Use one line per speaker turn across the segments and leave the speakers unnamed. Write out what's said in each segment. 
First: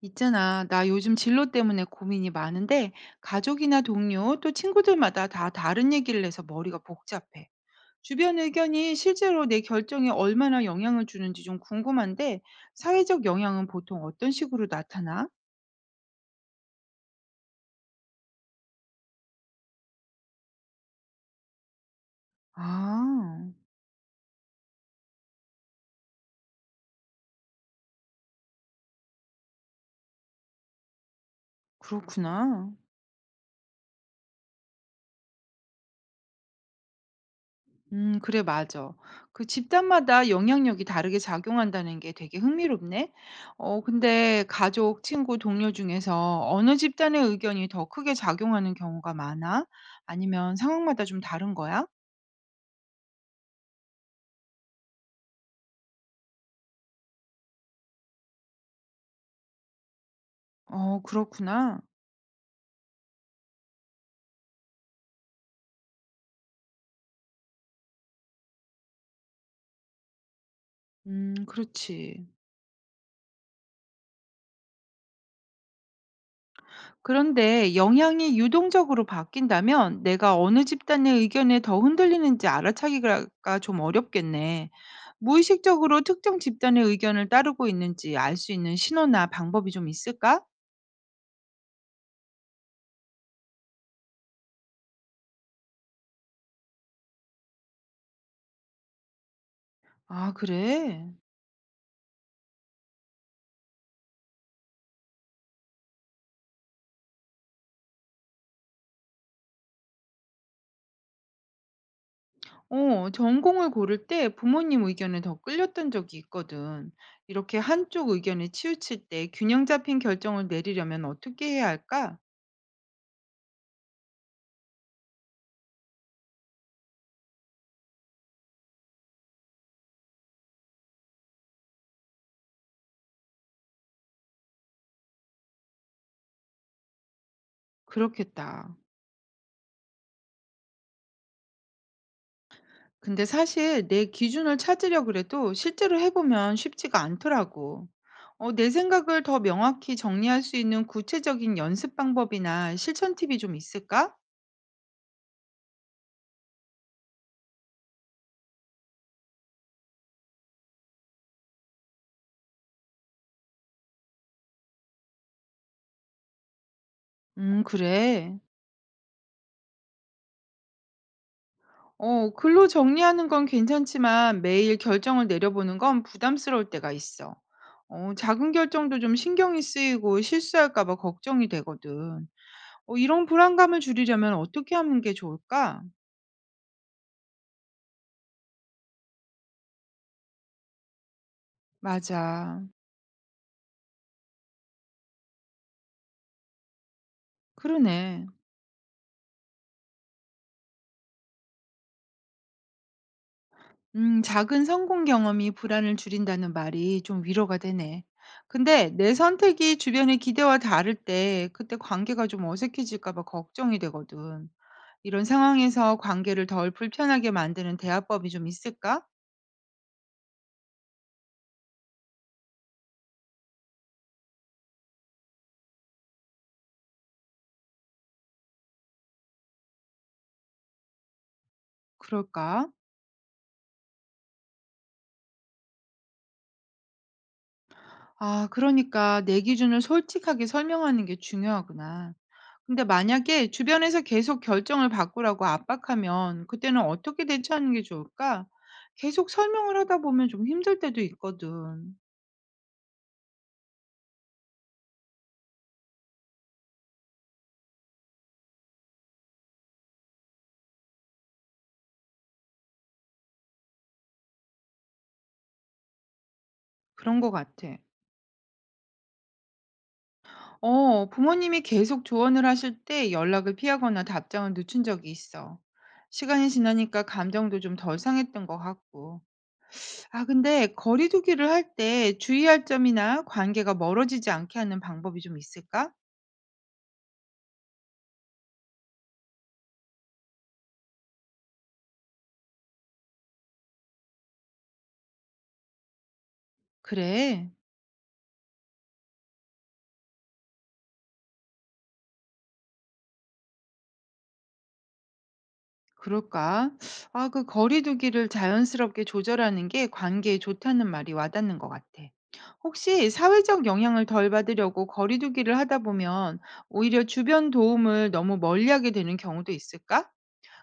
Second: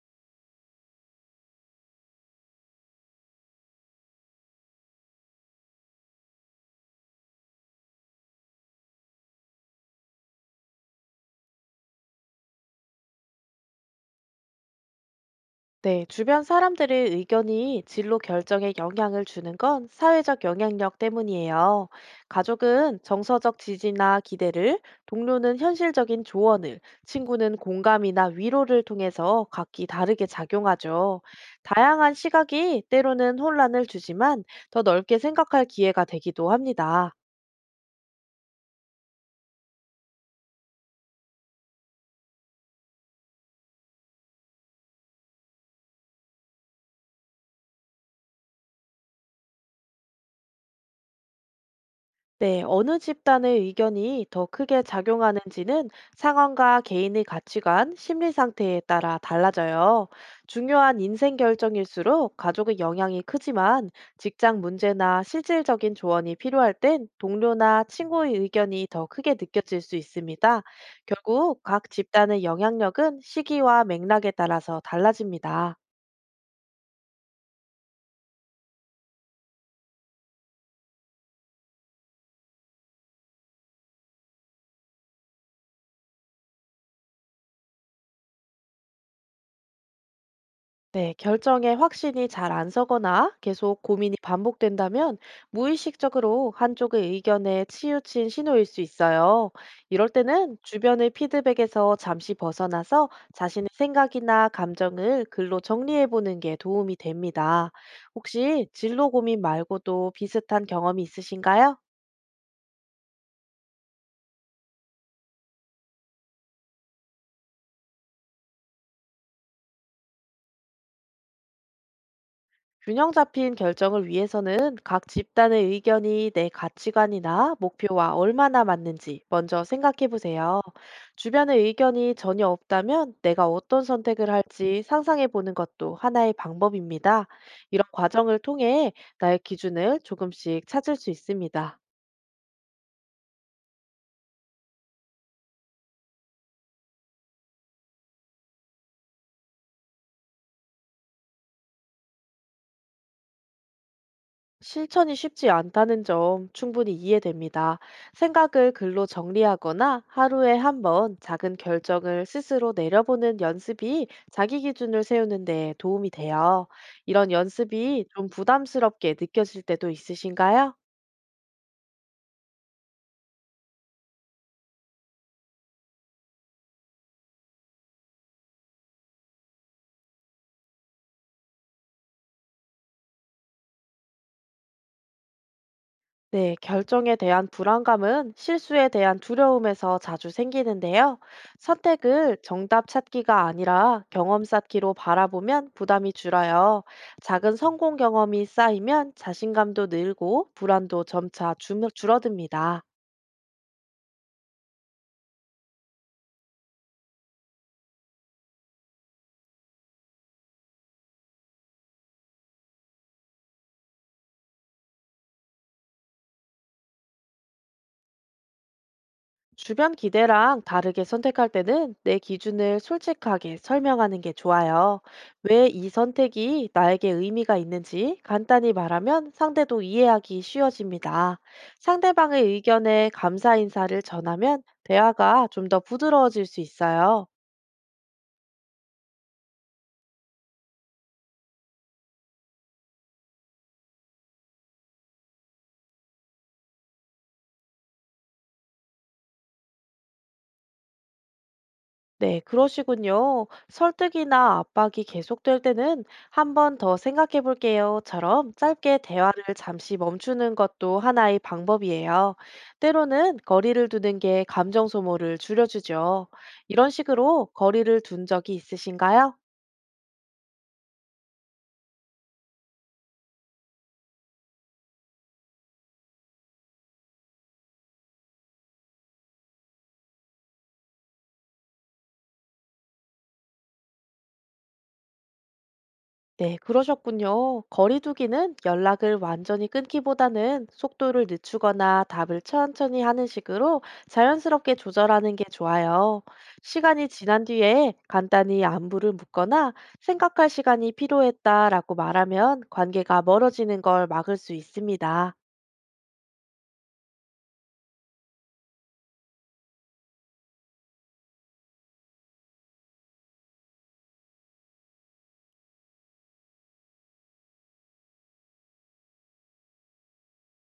있잖아, 나 요즘 진로 때문에 고민이 많은데, 가족이나 동료, 또 친구들마다 다 다른 얘기를 해서 머리가 복잡해. 주변 의견이 실제로 내 결정에 얼마나 영향을 주는지 좀 궁금한데, 사회적 영향은 보통 어떤 식으로 나타나?
네, 주변 사람들의 의견이 진로 결정에 영향을 주는 건 사회적 영향력 때문이에요. 가족은
아,
정서적 지지나 기대를, 동료는 현실적인 조언을, 친구는 공감이나 위로를 통해서 각기 다르게 작용하죠. 다양한
그렇구나.
시각이 때로는 혼란을 주지만 더 넓게 생각할 기회가 되기도 합니다.
그래, 맞아. 그 집단마다 영향력이 다르게 작용한다는 게 되게 흥미롭네. 근데 가족, 친구, 동료 중에서 어느 집단의 의견이 더 크게 작용하는 경우가 많아? 아니면 상황마다 좀 다른 거야?
네, 어느 집단의 의견이 더 크게 작용하는지는 상황과 개인의 가치관, 심리 상태에 따라 달라져요. 중요한
어,
인생
그렇구나.
결정일수록 가족의 영향이 크지만 직장 문제나 실질적인 조언이 필요할 땐 동료나 친구의 의견이 더 크게 느껴질 수 있습니다. 결국 각
그렇지.
집단의 영향력은 시기와 맥락에 따라서 달라집니다.
그런데 영향이 유동적으로 바뀐다면 내가 어느 집단의 의견에 더 흔들리는지 알아차기가 좀 어렵겠네. 무의식적으로 특정 집단의 의견을 따르고 있는지 알 수 있는 신호나 방법이 좀 있을까?
네, 결정에 확신이 잘 안 서거나 계속 고민이 반복된다면 무의식적으로 한쪽의 의견에 치우친 신호일 수 있어요. 이럴
아,
때는
그래?
주변의 피드백에서 잠시 벗어나서 자신의 생각이나 감정을 글로 정리해 보는 게 도움이 됩니다. 혹시 진로 고민 말고도 비슷한 경험이 있으신가요?
전공을 고를 때 부모님 의견에 더 끌렸던 적이 있거든. 이렇게 한쪽 의견에 치우칠 때 균형 잡힌 결정을 내리려면 어떻게 해야 할까?
균형 잡힌 결정을 위해서는 각 집단의 의견이 내 가치관이나 목표와 얼마나 맞는지 먼저 생각해 보세요. 주변의 의견이 전혀 없다면 내가 어떤 선택을 할지 상상해 보는 것도 하나의 방법입니다. 이런 과정을
그렇겠다.
통해 나의 기준을 조금씩 찾을 수 있습니다.
근데 사실 내 기준을 찾으려 그래도 실제로 해보면 쉽지가 않더라고. 내 생각을 더 명확히 정리할 수 있는 구체적인 연습 방법이나 실천 팁이 좀 있을까?
실천이 쉽지 않다는 점 충분히 이해됩니다. 생각을 글로 정리하거나 하루에 한번 작은 결정을 스스로 내려보는 연습이 자기 기준을 세우는 데 도움이 돼요. 이런 연습이 좀
그래.
부담스럽게 느껴질 때도 있으신가요?
글로 정리하는 건 괜찮지만 매일 결정을 내려보는 건 부담스러울 때가 있어. 작은 결정도 좀 신경이 쓰이고 실수할까 봐 걱정이 되거든. 이런 불안감을 줄이려면 어떻게 하는 게 좋을까?
네, 결정에 대한 불안감은 실수에 대한 두려움에서 자주 생기는데요. 선택을
맞아.
정답 찾기가 아니라 경험 쌓기로 바라보면 부담이 줄어요. 작은 성공
그러네.
경험이 쌓이면 자신감도 늘고 불안도 점차 줄어듭니다.
작은 성공 경험이 불안을 줄인다는 말이 좀 위로가 되네. 근데 내 선택이 주변의 기대와 다를 때 그때 관계가 좀 어색해질까 봐 걱정이 되거든. 이런 상황에서 관계를 덜 불편하게 만드는 대화법이 좀 있을까?
주변 기대랑 다르게 선택할 때는 내 기준을 솔직하게 설명하는 게 좋아요. 왜 이 선택이 나에게 의미가 있는지 간단히 말하면 상대도 이해하기 쉬워집니다. 상대방의
그럴까?
의견에 감사 인사를 전하면 대화가 좀 더 부드러워질 수 있어요.
아, 그러니까 내 기준을 솔직하게 설명하는 게 중요하구나. 근데 만약에 주변에서 계속 결정을 바꾸라고 압박하면 그때는 어떻게 대처하는 게 좋을까? 계속 설명을 하다 보면 좀 힘들 때도 있거든.
네, 그러시군요. 설득이나 압박이 계속될 때는 한 번 더 생각해 볼게요.처럼 짧게 대화를 잠시 멈추는 것도 하나의 방법이에요. 때로는 거리를 두는 게 감정 소모를 줄여주죠. 이런
그런 거
식으로
같아.
거리를 둔 적이 있으신가요?
부모님이 계속 조언을 하실 때 연락을 피하거나 답장을 늦춘 적이 있어. 시간이 지나니까 감정도 좀 덜 상했던 것 같고. 아, 근데 거리 두기를 할 때 주의할 점이나 관계가 멀어지지 않게 하는 방법이 좀 있을까?
네, 그러셨군요. 거리두기는 연락을 완전히 끊기보다는 속도를 늦추거나 답을 천천히 하는 식으로 자연스럽게 조절하는 게 좋아요. 시간이 지난
그래.
뒤에 간단히 안부를 묻거나 생각할 시간이 필요했다라고 말하면 관계가 멀어지는 걸 막을 수 있습니다.
그럴까? 아, 그 거리 두기를 자연스럽게 조절하는 게 관계에 좋다는 말이 와닿는 것 같아. 혹시 사회적 영향을 덜 받으려고 거리 두기를 하다 보면 오히려 주변 도움을 너무 멀리하게 되는 경우도 있을까?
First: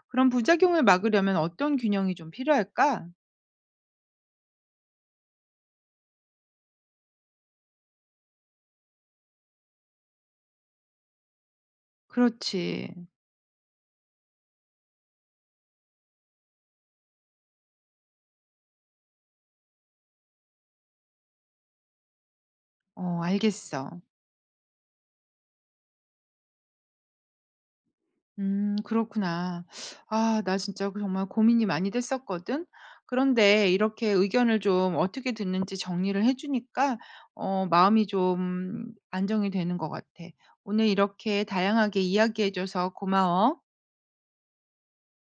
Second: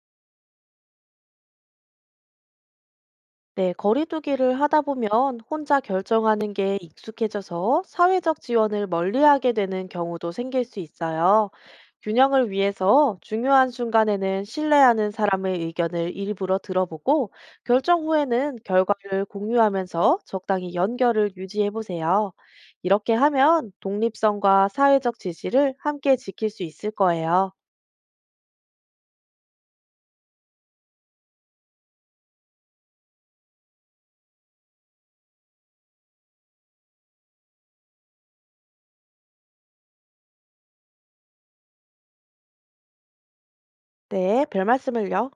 그런 부작용을 막으려면 어떤 균형이 좀 필요할까?
네, 거리두기를 하다 보면 혼자 결정하는 게 익숙해져서 사회적 지원을 멀리하게 되는 경우도 생길 수 있어요. 균형을
그렇지.
위해서 중요한 순간에는 신뢰하는 사람의 의견을 일부러 들어보고 결정 후에는 결과를 공유하면서 적당히 연결을 유지해 보세요. 이렇게 하면
알겠어.
독립성과 사회적 지지를 함께 지킬 수 있을 거예요.
음, 그렇구나. 아, 나 진짜 그 정말 고민이 많이 됐었거든. 그런데 이렇게 의견을 좀 어떻게 듣는지 정리를 해 주니까 어 마음이 좀 안정이 되는 것 같아. 오늘 이렇게 다양하게 이야기해 줘서 고마워.
네, 별 말씀을요.